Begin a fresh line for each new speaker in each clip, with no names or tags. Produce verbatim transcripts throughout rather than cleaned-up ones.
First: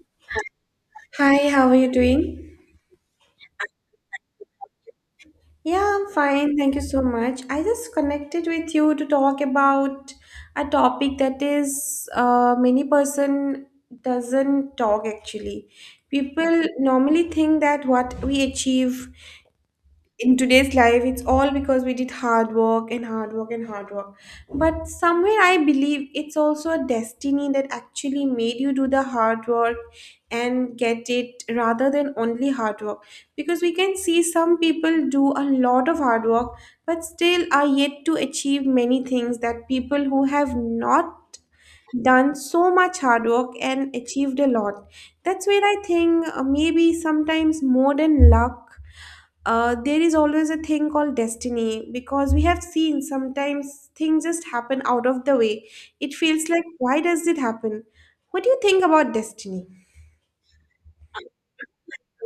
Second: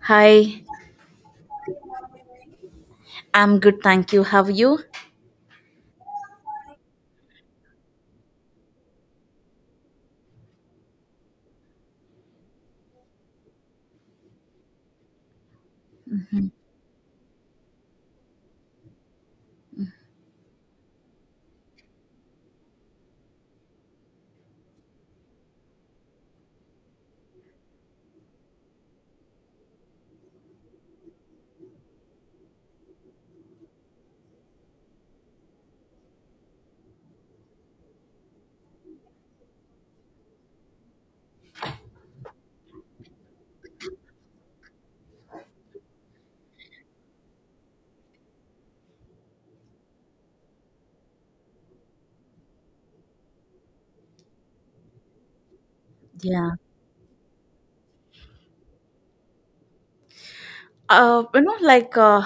Hi,
Hi, how are you doing?
I'm good, thank you. How are you?
Yeah, I'm fine. Thank you so much. I just connected with you to talk about a topic that is uh, many person doesn't talk actually. People normally think that what we achieve in today's life it's all because we did hard work and hard work and hard work, but somewhere I believe it's also a destiny that actually made you do the hard work and get it rather than only hard work, because we can see some people do a lot of hard work but still are yet to achieve many things that people who have not done so much hard work and achieved a lot. That's where I think uh, maybe sometimes more than luck, uh, there is always a thing called destiny, because we have seen sometimes things just happen out of the way. It feels
Yeah.
like, why does it happen? What do you think about destiny?
Uh, you know, like uh,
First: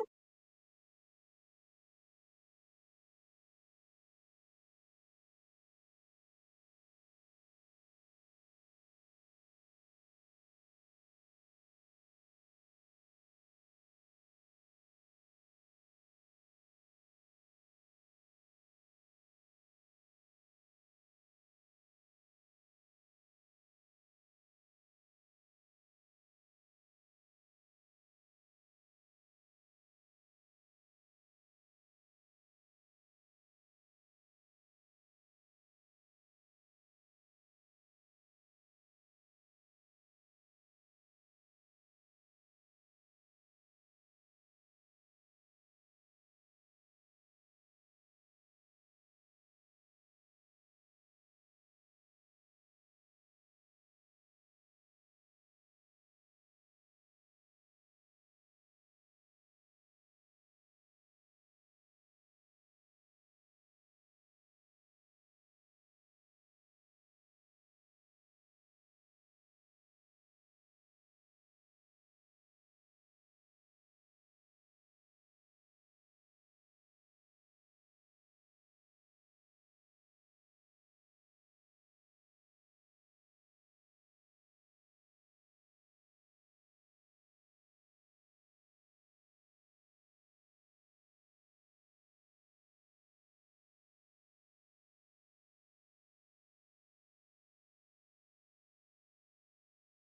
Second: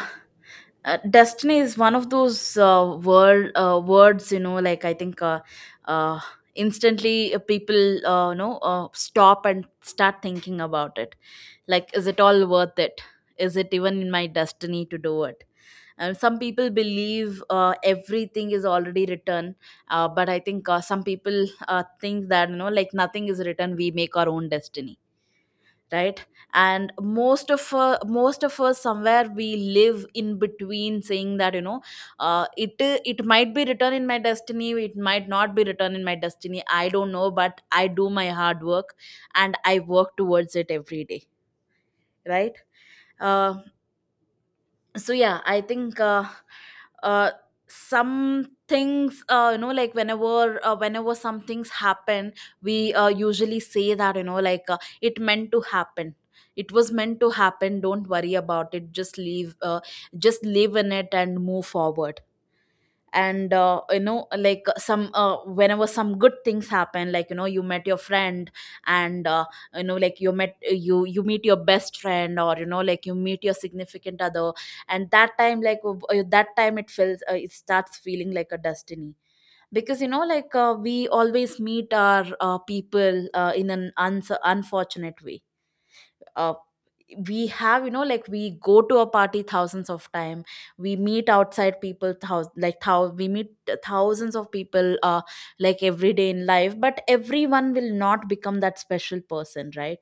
uh, destiny is one of those uh, word uh, words. You know, like I think, uh, uh, instantly, uh, people uh, you know uh, stop and start thinking about it. Like, is it all worth it? Is it even in my destiny to do it? And some people believe uh, everything is already written, uh, but I think uh, some people uh, think that, you know, like, nothing is written. We make our own destiny, right? And most of uh, most of us, somewhere, we live in between saying that, you know uh, it it might be written in my destiny, it might not be written in my destiny. I don't know, but I do my hard work and I work towards it every day, right? Uh, so yeah, I think, uh, uh some things, uh, you know like, whenever uh, whenever some things happen, we uh, usually say that, you know like, uh, it meant to happen, it was meant to happen. Don't worry about it, just leave uh, just live in it and move forward. And uh, you know like, uh, some uh, whenever some good things happen, like you know you met your friend. And uh, you know like, you met you you meet your best friend, or you know like you meet your significant other. And that time, like, w- uh, that time it feels uh, it starts feeling like a destiny, because you know like, uh, we always meet our uh, people uh, in an uns- unfortunate way. Uh, we have you know like we go to a party thousands of time. We meet outside people, thous- like thou- we meet thousands of people, uh like, every day in life, but everyone will not become that special person, right?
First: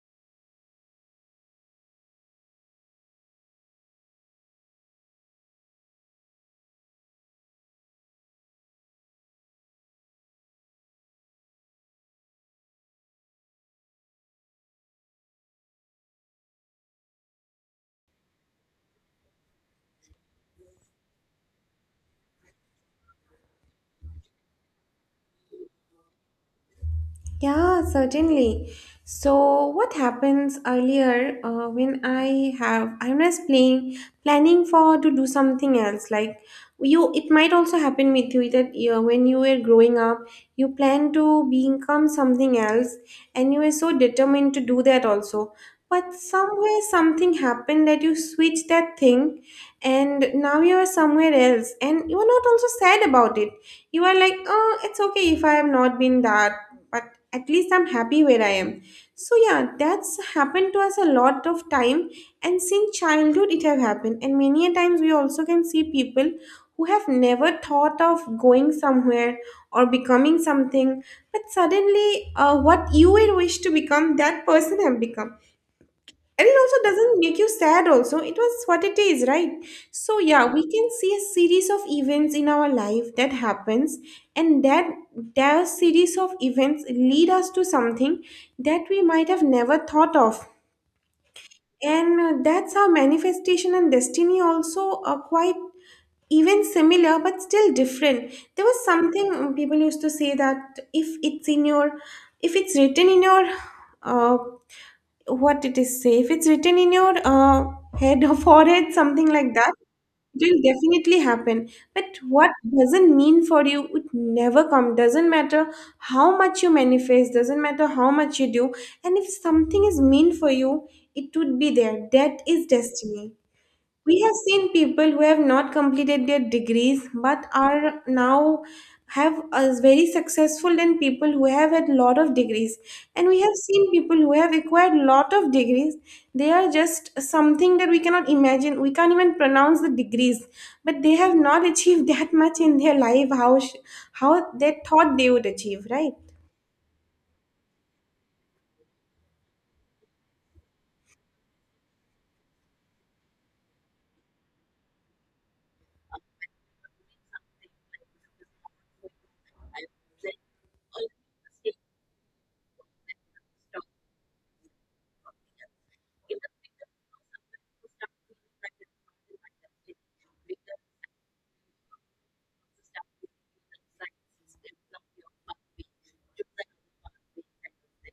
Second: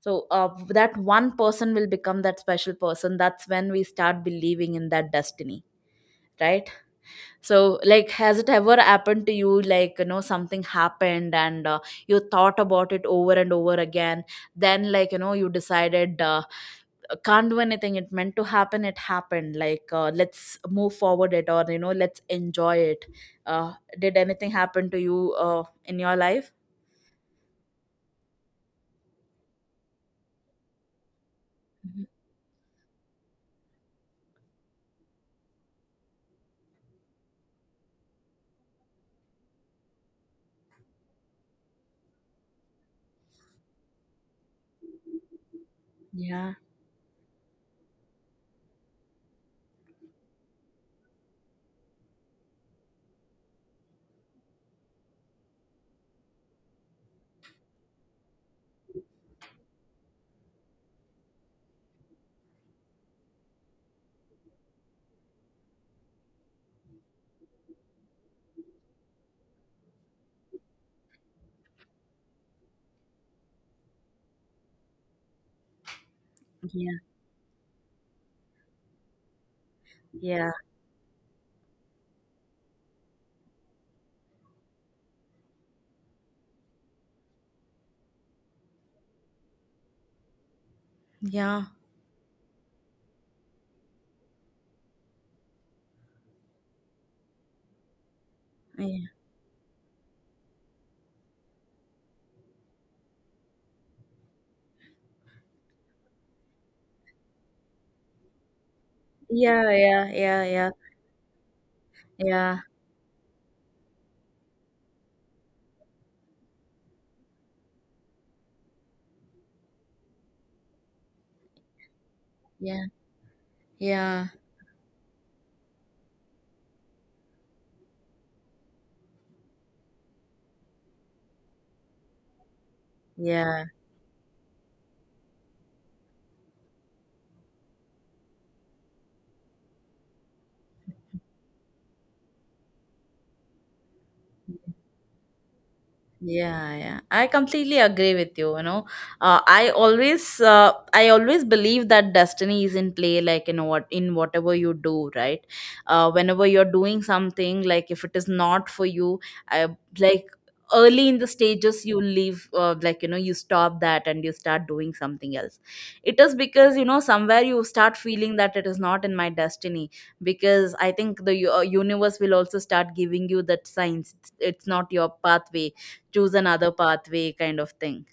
So uh, that one person will become that special person, that's when we start believing in that destiny, right? So, like, has it ever happened to you, like, you know something happened, and uh, you thought about it over and over again? Then, like, you know you decided, uh, uh, can't do anything, it meant to happen, it happened, like, uh, let's move forward it, or you know let's enjoy it. Uh, did anything happen to you uh, in your life?
Yeah, certainly. So, what happens earlier uh, when
Mhm.
I have I'm just playing planning for to do something else. Like you, it might also happen with you that you, when you were growing up, you plan to become something else, and you were so determined to do that also, but
Yeah,
somewhere something happened that you switched that thing, and now you are somewhere else and you are not also sad about it. You are like, oh, it's okay if I have not been that, but at least I'm happy where I am. So yeah, that's happened to us a lot of time, and since childhood it have happened, and many a times we also can see people who have never thought of going somewhere or becoming something, but suddenly uh, what you had wished to become, that person have become, and it also
yeah,
doesn't make you sad, also. It was what it is, right? So, yeah,
yeah,
we can see a series of events in our life that happens, and that their series of events lead us to something that we might have never thought of.
yeah,
And uh, that's how manifestation and destiny also are quite even similar but still different. There was something, um, people used to say that if it's in your, if it's written in your, uh, what it is safe, it's written in your uh, head or forehead, something like
yeah,
that,
yeah, yeah,
it will
yeah,
definitely happen. But what
yeah,
doesn't mean for you would never come, doesn't matter how much you manifest, doesn't matter how much you do, and if something is mean for you, it would be there. That is
yeah,
destiny. We
yeah,
have seen people who have not completed their degrees but are now have as very successful than people who have had lot of degrees. And we have
yeah.
seen people who have acquired lot of degrees. They are just something that we cannot imagine. We can't even pronounce the degrees, but they have not achieved that much in their life. How sh- how they thought they would achieve, right?
Yeah, yeah. I completely agree with you, you know. Uh, I always uh, I always believe that destiny is in play, like, in what in whatever you do, right? Uh, whenever you're doing something, like, if it is not for you, I like, early in the stages you leave uh, like, you know you stop that and you start doing something else. It is because you know somewhere you start feeling that it is not in my destiny, because I think the u- uh, universe will also start giving you that signs, it's, it's not your pathway, choose another pathway, kind of thing,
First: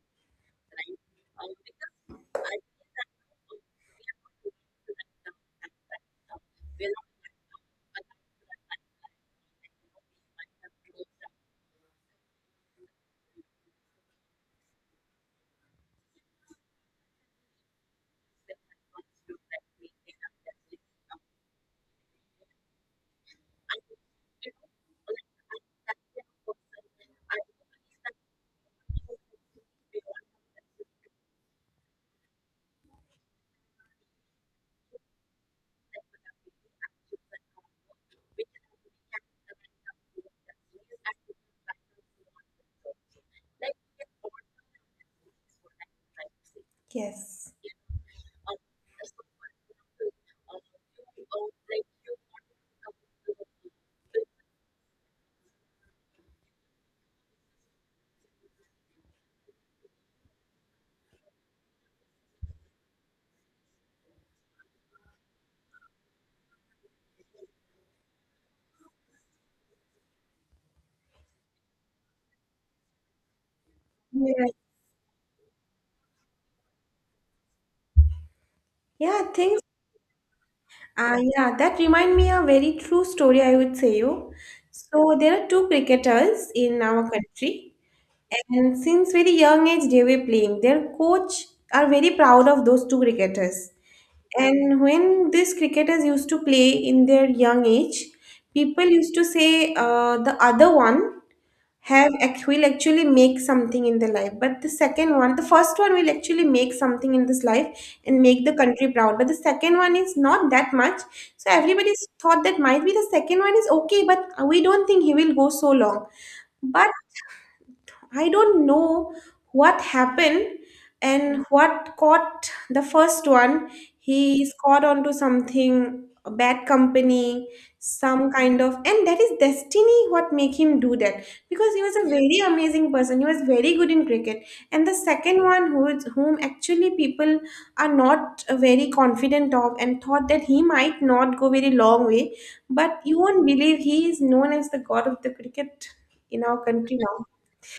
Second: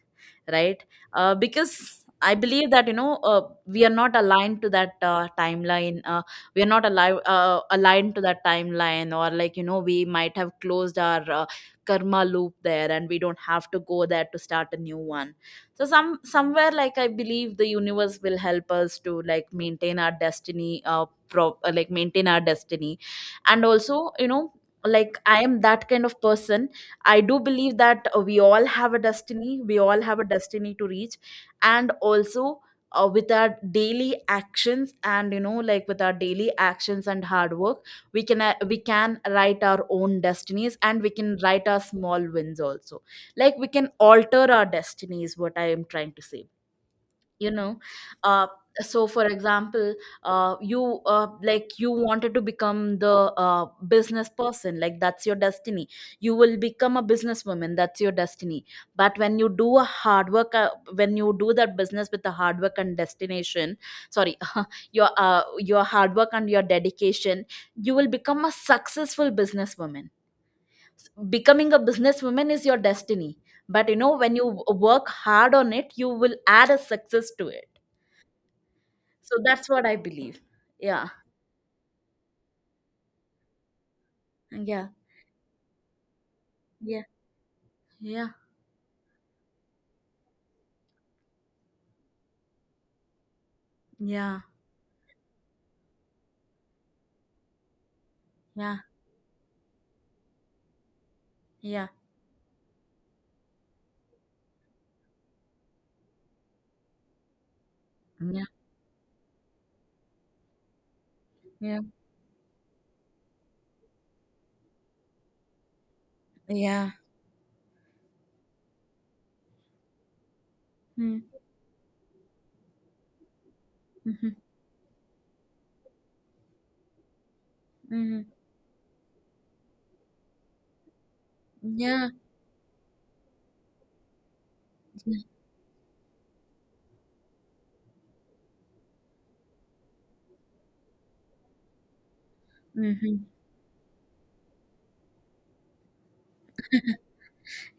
right? Uh, because I believe that, you know uh, we are not aligned to that uh, timeline. Uh, we are not alive, uh, aligned to that timeline, or like, you know we might have closed our uh, karma loop there, and we don't have to go there to start a new one. So some somewhere, like, I believe the universe will help us to like maintain our destiny, uh, pro- uh like maintain our destiny. And also, you know like, I am that kind of person. I do believe that uh, we all have a destiny. We all have a destiny to reach. And also, uh, with our daily actions and you know like with our daily actions and hard work, we can uh, we can write our own destinies, and we can write our small wins also. Like, we can alter our destinies. What I am trying to say you
Yes.
know uh so for example, uh you uh like, you wanted to become the uh business person, like, that's your destiny. You will become a businesswoman, that's your destiny. But when you do a hard work uh, when you do that business with a hard work and destination, sorry, your uh your hard work and your dedication, you will become a successful businesswoman. Becoming a businesswoman is your destiny, but you know, when
Yeah.
you work hard on it, you will add a success to it.
Yeah,
So
things.
that's what I believe. Yeah.
Ah, yeah, that remind me a very true story, I would say you.
Yeah.
So there are two cricketers in
Yeah.
our country,
Yeah.
and since very young age they were playing. Their coach are very proud of those two cricketers.
Yeah.
And when these cricketers used to play in their young age,
Yeah.
people used to say, uh, the other one
Yeah.
have ac- will actually make something in the life, but the second one, the first one will actually make something in this life and make the country proud, but the second one is not that much. So
Yeah.
everybody's thought that might be the second one is okay, but we don't think he will go so long.
Yeah. Yeah.
But I don't know what happened
Mm.
and what caught the first one.
Mhm.
He is caught onto something, a bad company,
Mhm.
some kind of, and that is destiny what make him do that. Because he was
Yeah.
a very amazing person. He was very good in cricket. And the
Yeah.
second one, who is, whom actually people are not very confident of and thought that he might not go very long way, but you
Mhm.
won't believe, he is known as the god of the cricket in our country now.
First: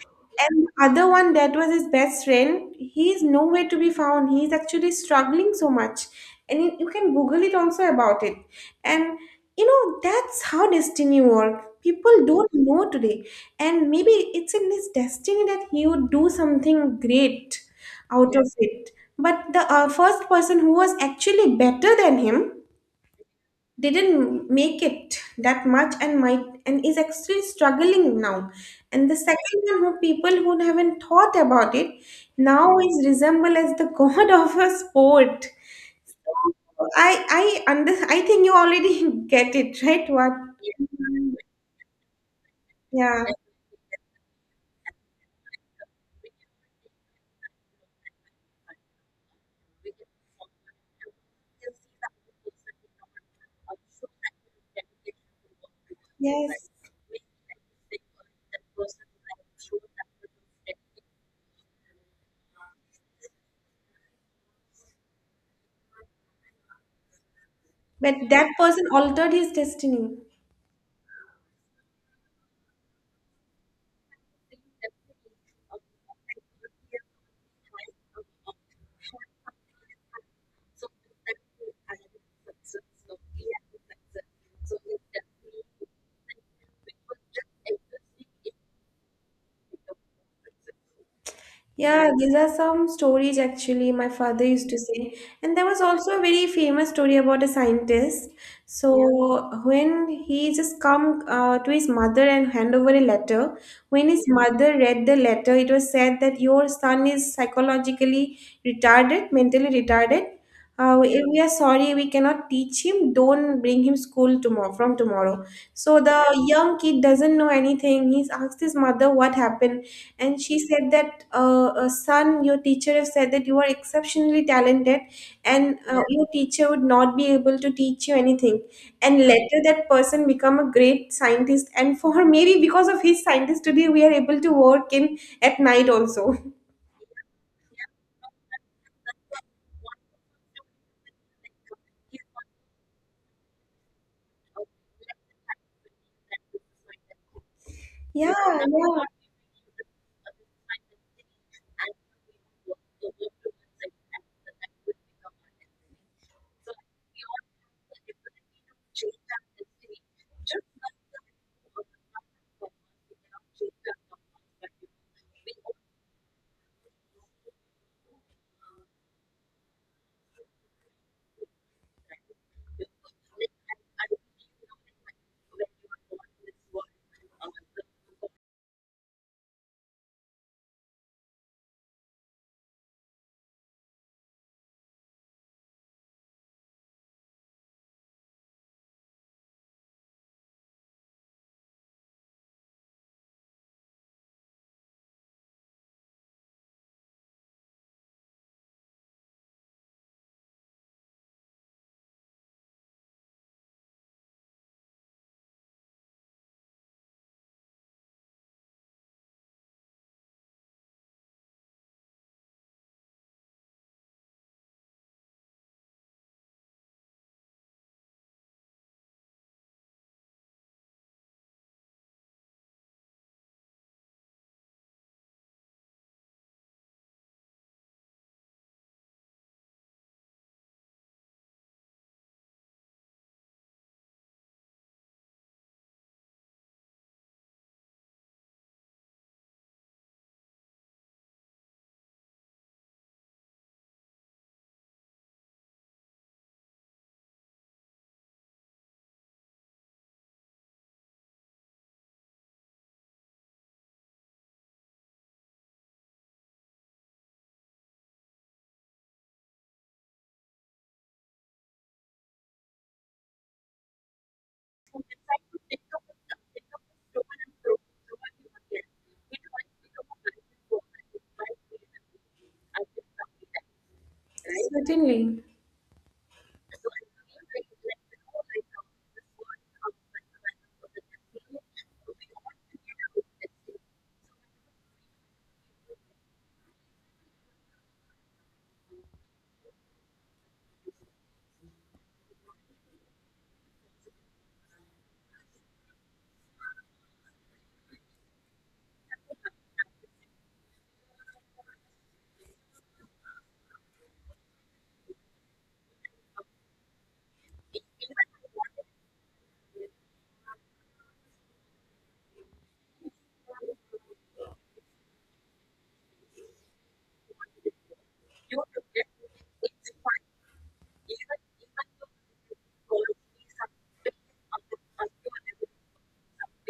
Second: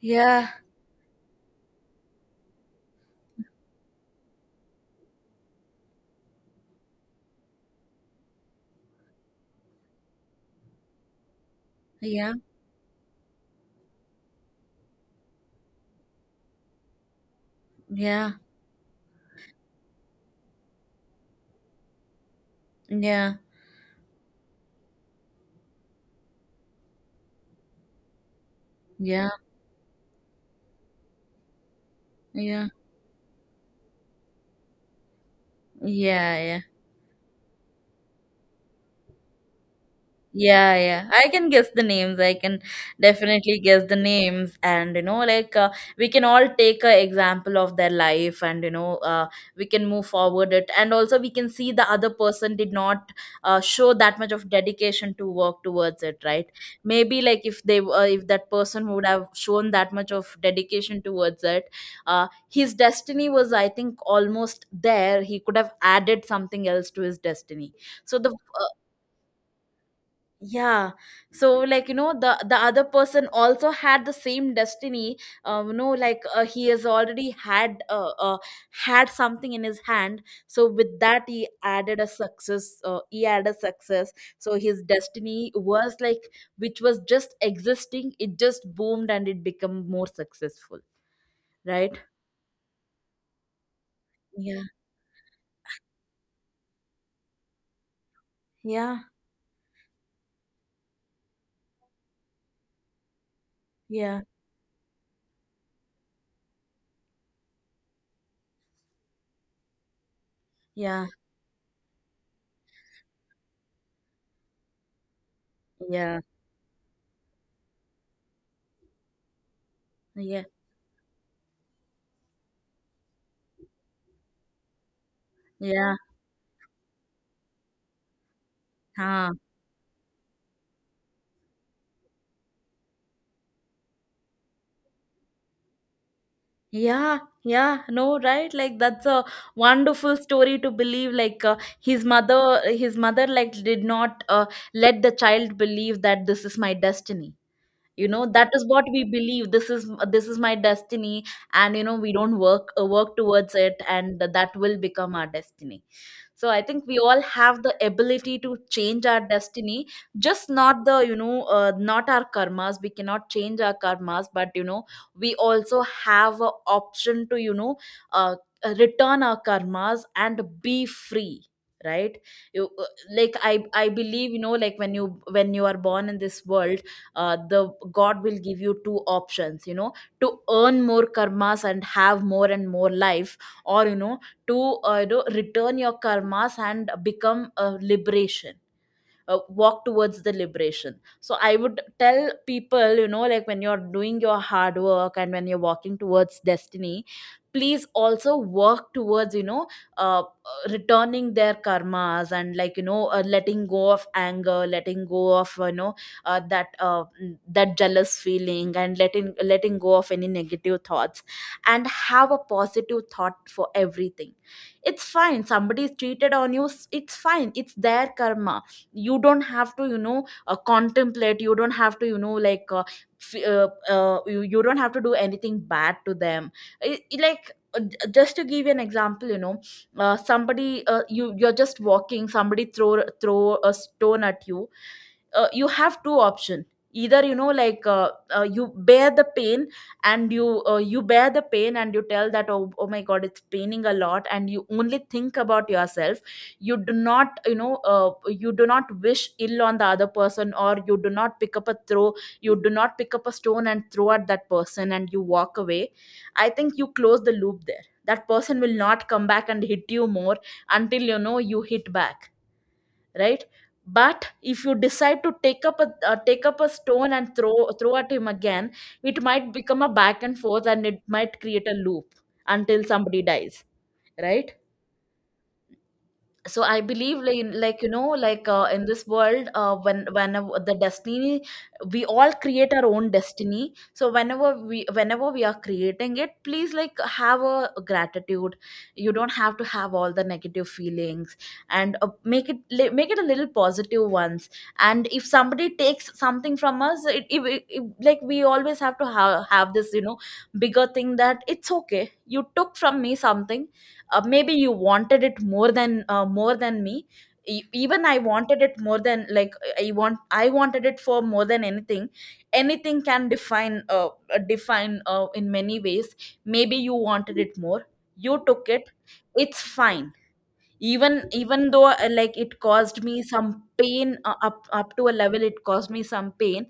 Yeah.
And the other one that was his best friend, he is nowhere to be found. He's actually struggling so much. And you you can Google it also about it. And you know, that's how destiny works. People
Yeah.
don't know today. And maybe it's in his destiny that he would do something great
Yeah.
out of it. But the uh, first person who was actually better than him,
Yeah.
they didn't make it that much and might, and is actually struggling now, and the
Yeah.
second one who people who haven't thought about it now
Yeah.
is resemble as the god of a sport.
Yeah. Yeah.
So, I I under I think you already get it right, what.
Yeah, yeah. I can guess the names. I can
Yeah.
definitely guess the names. And, you know, like, uh, we can all take a example of their life, and, you know, uh, we can move forward it. And also we can see the other person did not uh, show that much of dedication to work towards it, right?
Yes,
Maybe, like, if they, uh, if that person would have shown that much of dedication towards it, uh, his destiny was, I think, almost there. He could have added something else to his destiny.
but
So the
that
uh,
person altered his destiny.
yeah, so, like, you know the the other person also had the same destiny. um you know like, uh, he has already had uh, uh had something in his hand. So with that, he added a success uh, he added success. So his destiny was, like, which was just existing, it just boomed and it became more successful, right?
Yeah, these are some stories actually my father
Yeah,
used to say. And there was also a very famous story about a scientist. So
yeah,
yeah, when he just come uh, to his mother and hand over a letter, when
yeah,
his, yeah, mother read the letter, it was said that your son is psychologically retarded, mentally retarded. Uh,
yeah,
we we are sorry, we cannot teach him. Don't bring him school tomorrow from tomorrow. So the
yeah,
young kid doesn't know anything. He's asked his mother what happened, and
yeah,
she said that, uh, uh, son, your teacher have said that you are exceptionally talented, and
yeah.
uh, your teacher would not be able to teach you anything. And
Huh.
later that person become a great scientist, and for her, maybe because of his scientist, today we are able to work in at night also.
Yeah, yeah, no, right? Like, that's a wonderful story to believe. Like, uh, his mother, his mother, like, did not uh, let the child believe that this is my destiny. You know,
Yeah,
that is what we
yeah.
believe. This is, this is my destiny, and, you know, we don't work uh, work towards it, and that will become our destiny. So I think we all have the ability to change our destiny. Just not the you know uh, not our karmas. We cannot change our karmas, but, you know, we also have a option to, you know uh, uh, return our karmas and be free, right? you uh, like, i i believe, you know like, when you when you are born in this world, uh, the God will give you two options, you know, to earn more karmas and have more and more life, or, you know, to uh, you know return your karmas and become a liberation, uh, walk towards the liberation. So I would tell people, you know, like, when you're doing your hard work and when you're walking towards destiny, please also work towards, you know uh, uh, returning their karmas, and, like, you know uh, letting go of anger, letting go of, you know uh, that uh, mm, that jealous feeling, and letting letting go of any negative thoughts, and have a positive thought for everything. It's fine, somebody is cheated on you, s- it's fine, it's their karma. You don't have to, you know uh, contemplate. You don't have to, you know like, uh, f- uh, uh, you, you don't have to do anything bad to them. I I- like uh, j- just to give you an example, you know uh, somebody, uh, you you're just walking, somebody throw throw a stone at you. Uh, you have two options. Either, you know like, uh, uh, you bear the pain, and you uh, you bear the pain and you tell that, oh, oh my God, it's paining a lot, and you only think about yourself. You do not, you know uh, you do not wish ill on the other person, or you do not pick up a throw, you do not pick up a stone and throw at that person, and you walk away. I think you close the loop there, that person will not come back and hit you more, until you know you hit back, right. But if you decide to take up a uh, take up a stone and throw throw at him again, it might become a back and forth and it might create a loop, until somebody dies, right.
Certainly.
So I believe, like, like you know like uh, in this world, uh, when whenever the destiny, we all create our own destiny. So whenever we whenever we are creating it, please, like, have a gratitude. You don't have to have all the negative feelings, and uh, make it li- make it a little positive ones. And if somebody takes something from us, it, if if, like, we always have to have, have this, you know, bigger thing, that it's okay, you took from me something. Uh, maybe you wanted it more than uh, more than me. E- even I wanted it more than, like, i want I wanted it for more than anything. Anything can define uh, uh, define, uh, in many ways. Maybe you wanted it more, you Took it, it's fine. Even even though uh, like it caused me some pain, uh, up up to a level it caused me some pain.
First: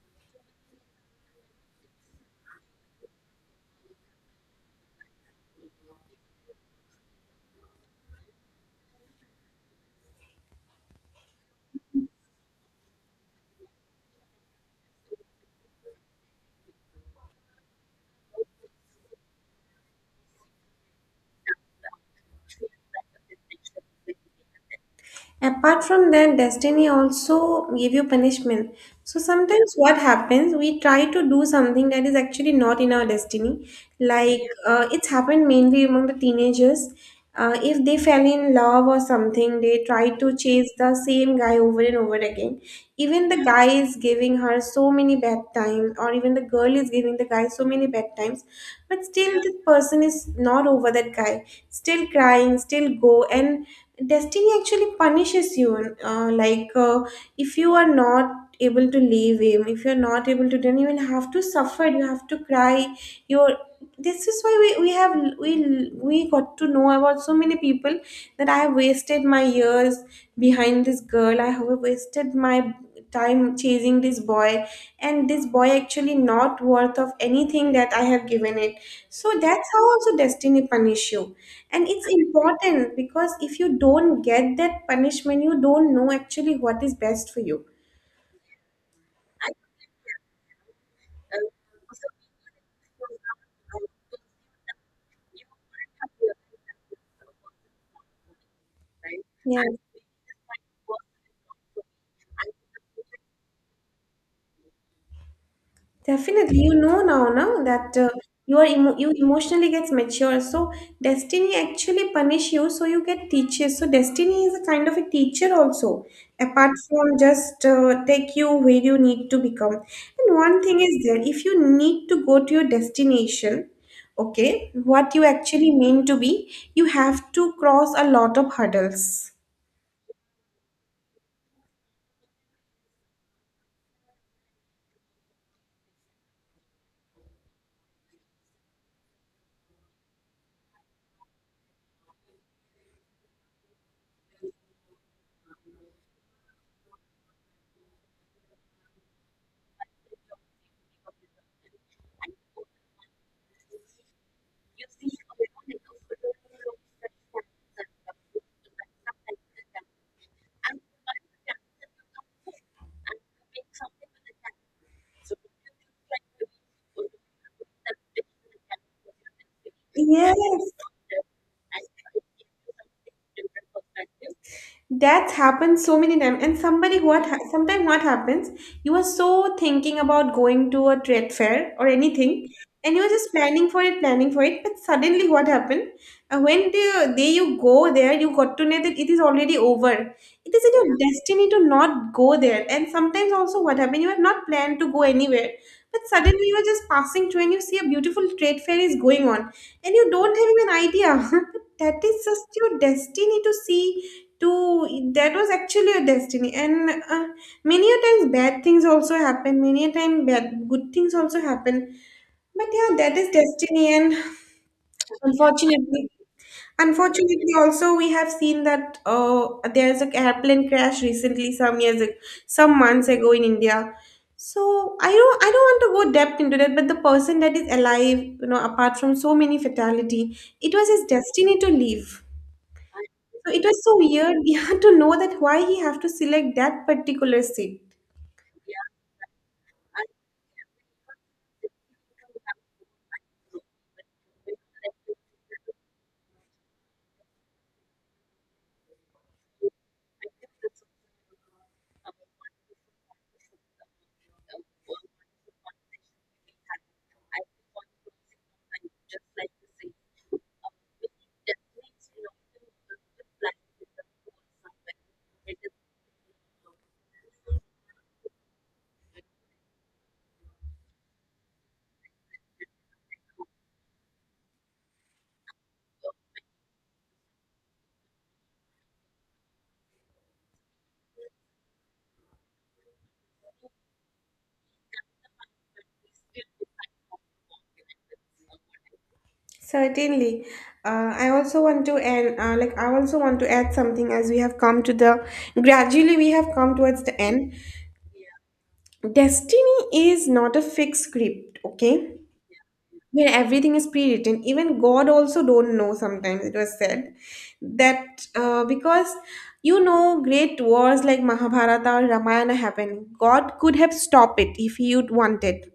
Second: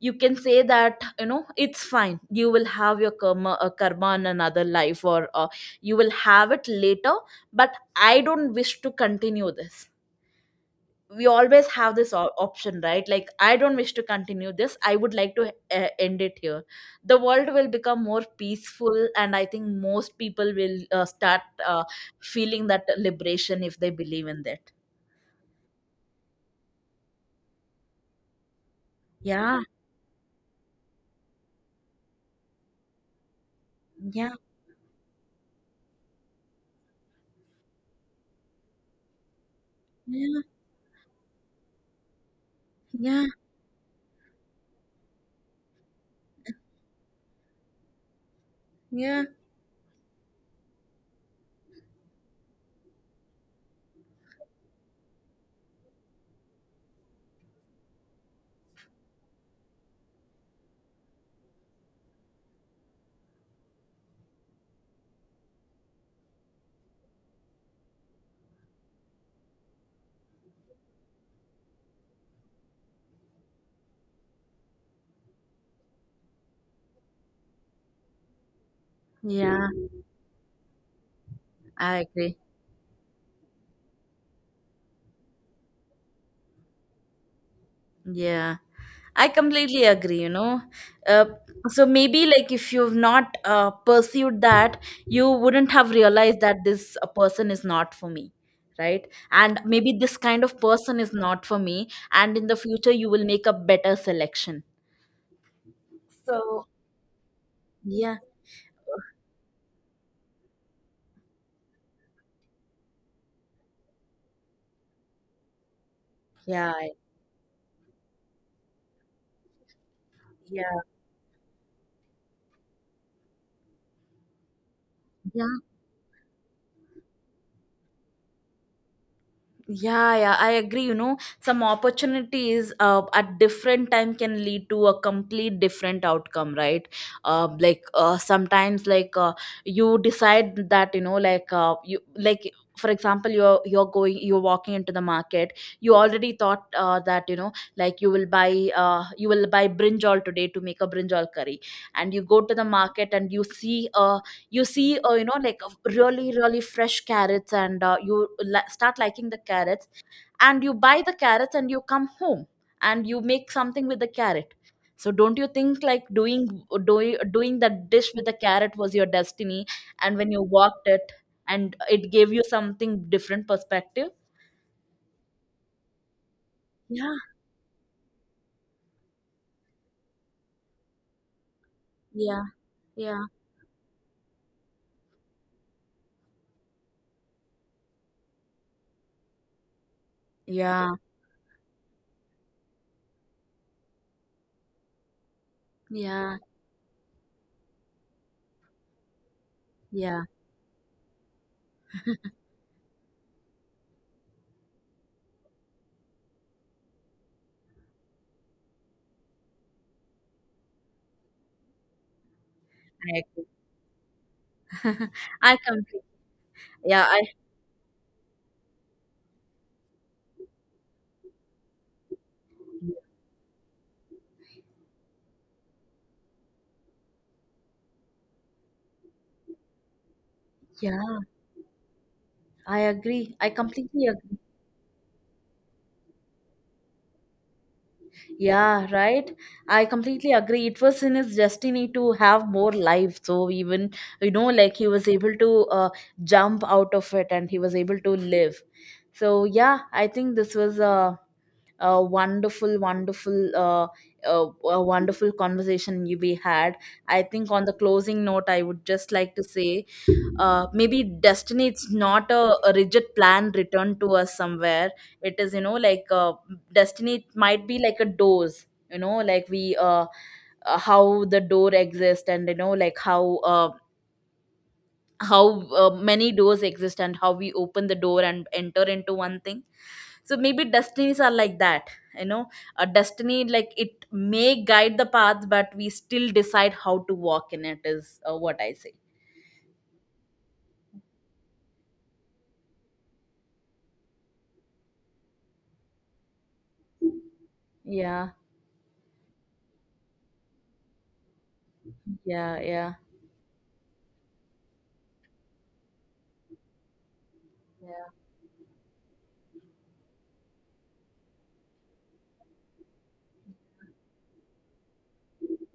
You can say that, you know, it's fine. You will have your karma, uh, karma in another life, or uh, you will have it later. But I don't wish to continue this. We always have this o- option, right? Like I don't wish to continue this, I would like to uh, end it here. The world will become more peaceful, and I think most people will uh, start uh, feeling that liberation if they believe in that.
Apart from that, destiny also give you punishment. So
Yeah.
sometimes what happens, we try to do something that is actually not in our destiny.
Yeah.
Like, uh, it's happened mainly among the teenagers. Uh, if they fell in love or something, they try to
Yeah.
chase the same guy over and over again.
Yeah.
Even the guy is giving her so many bad times, or even the girl is giving the guy so many bad times. But
Yeah.
still, this person is not over that guy. Still crying, still go, and destiny actually punishes you, uh, like uh, if you are not able to leave him, if you're not able to, then you will have to suffer, you have to cry. You're, this is why we, we have, we we got to know about so many people that I have wasted my years behind this girl, I have wasted my time chasing this boy, and this boy actually not worth of anything that I have given it. So
Yeah,
that's how also destiny punish you. And
I
it's
agree.
important, because if you don't get that punishment, you don't know actually what is best for you.
Yeah. I completely agree, you know. Uh, so maybe like if you've not uh, pursued that, you wouldn't have realized that this uh, person is not for me, right? And
Yeah.
maybe this kind of person is not for me, and in the future you will make a better selection.
Definitely.
So
You know, now, now that uh,
yeah,
you are emo- you emotionally gets mature. So destiny actually punish you, so you get teachers. So destiny is a kind of a teacher also, apart
yeah,
from just uh, take you where you need to become. And one
yeah,
thing is there, if you need to go to your destination, okay, what you
yeah.
actually mean to be, you have to cross a lot of hurdles.
Yeah, yeah, I agree. You know, some opportunities uh, at different time can lead to a complete different outcome, right? Uh, like uh, sometimes, like uh, you decide that, you know, like uh, you like, for example, you're you're going, you're walking into the market. You already thought uh, that, you know, like you will buy uh, you will buy brinjal today to make a brinjal curry, and you go to the market and you see a you see uh, you know, like a really really fresh carrots, and uh, you la- start liking the carrots, and you buy the carrots and you come home and you make something with the carrot. So don't you think like doing doing doing that dish with the carrot was your destiny, and when
Yes.
you walked it and it gave you something different perspective?
That's happened so many times. And somebody
Yeah.
what ha- sometimes what happens, you are so thinking about going to a trade fair or
Yeah.
anything, and you are
Yeah.
just planning for it, planning for it. But suddenly, what happened? Uh, when the day you go there, you got to know that it is already over. It is in
Yeah.
your destiny to not go there. And sometimes also, what happened? You have not planned to go anywhere, but
Yeah.
suddenly you are just passing through and you see a beautiful trade fair is going on, and you
Yeah,
don't have even idea. That is just your destiny to see, to, that was actually a destiny. And uh, many a times bad things also happen, many a time bad good things also happen, but yeah, that
I
is
agree.
destiny. And
I completely,
unfortunately,
yeah, I,
unfortunately also we have seen that, uh, there's an airplane crash recently, some years ag- some months ago in India. So, i don't i don't want to go depth into that, but the person that is alive, you know, apart from so many fatality, it was his
yeah,
destiny to live.
I agree, I
So it was so
completely
weird.
agree.
Yeah, to know that why he have to select that particular seat.
Yeah, right. I completely agree. It was in his destiny to have more life. So even, you know, like he was able to uh, jump out of it, and he was able to live. So yeah, I think this was a, a wonderful, wonderful, uh, a, a wonderful conversation you we had. I think on the closing note, I would just like to say, uh, maybe destiny, it's not a, a rigid plan returned to us somewhere. It is, you know, like uh, destiny, it might be like a doors, you know, like we uh, uh, how the door exists, and you know, like how uh, how uh, many doors exist, and how we open the door and enter into one thing. So maybe destinies are like that, you know. A destiny, like it may guide the path, but we still decide how to walk in it, is uh, what I say.
Certainly. uh, I also want to, and uh, like I also want to add something as we have come to the, gradually we have come towards the end.
Yeah.
Destiny is not a fixed script, okay?
Yeah. Yeah.
Where everything is pre-written, even god also don't know. Sometimes it was said that, uh, because you know, great wars like Mahabharata or Ramayana happened, god could have stopped it if he would wanted,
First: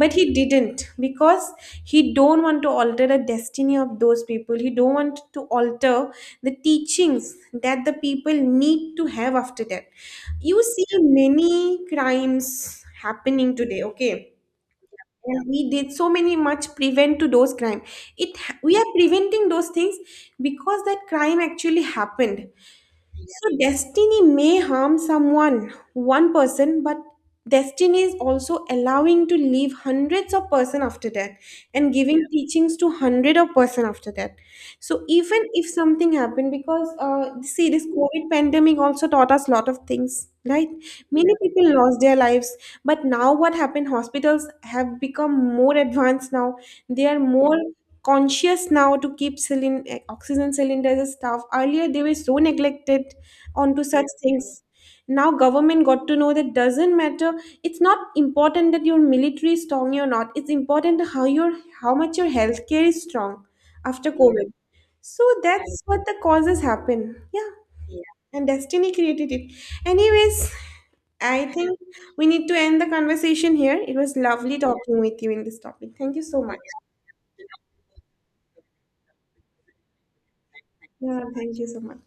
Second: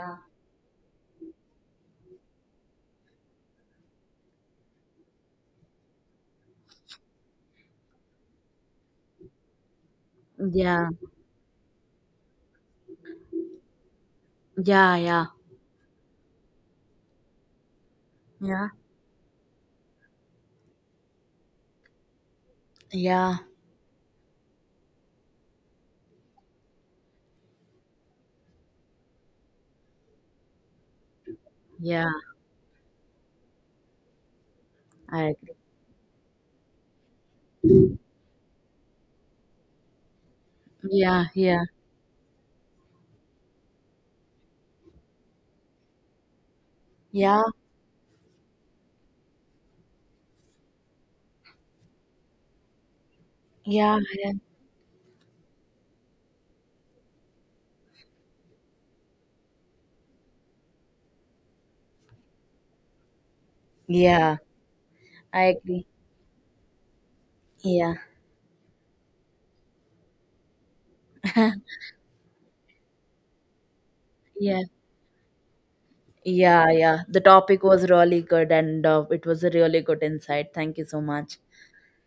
but he didn't, because he don't want to alter the destiny of those people, he don't want to alter the teachings that the people need to have after that. You see
Yeah,
many crimes happening today, okay,
yeah, yeah,
yeah, we did so many much prevent to those crime. It ha-
yeah,
we are preventing those things because that crime actually happened.
yeah,
So destiny may harm someone, one person, but destiny is also allowing to leave hundreds of person after that, and
yeah.
giving, yeah, teachings to hundred of person after that. So
I
even
agree.
if something happened, because uh, see, this COVID pandemic also taught us a lot of things, right?
Yeah,
Many, yeah,
yeah,
people lost their lives, but now what happened? Hospitals have become more advanced now. They are
yeah,
more conscious now to keep cylind- eh, oxygen cylinders and stuff. Earlier, they were so neglected onto
yeah,
such
yeah.
things. Now government got to know that doesn't matter, it's not important that your military is strong or not, it's important how your, how much your healthcare is strong after
Yeah,
COVID. So
I
that's
agree.
what the causes happen, yeah,
Yeah,
and destiny created it anyways. I think we need to end the conversation here. It was lovely
yeah,
talking with you in this topic. Thank you so much.
yeah, yeah. The topic was really good, and uh, it was a really good insight. Thank you so
Yeah,
much.
thank you so much.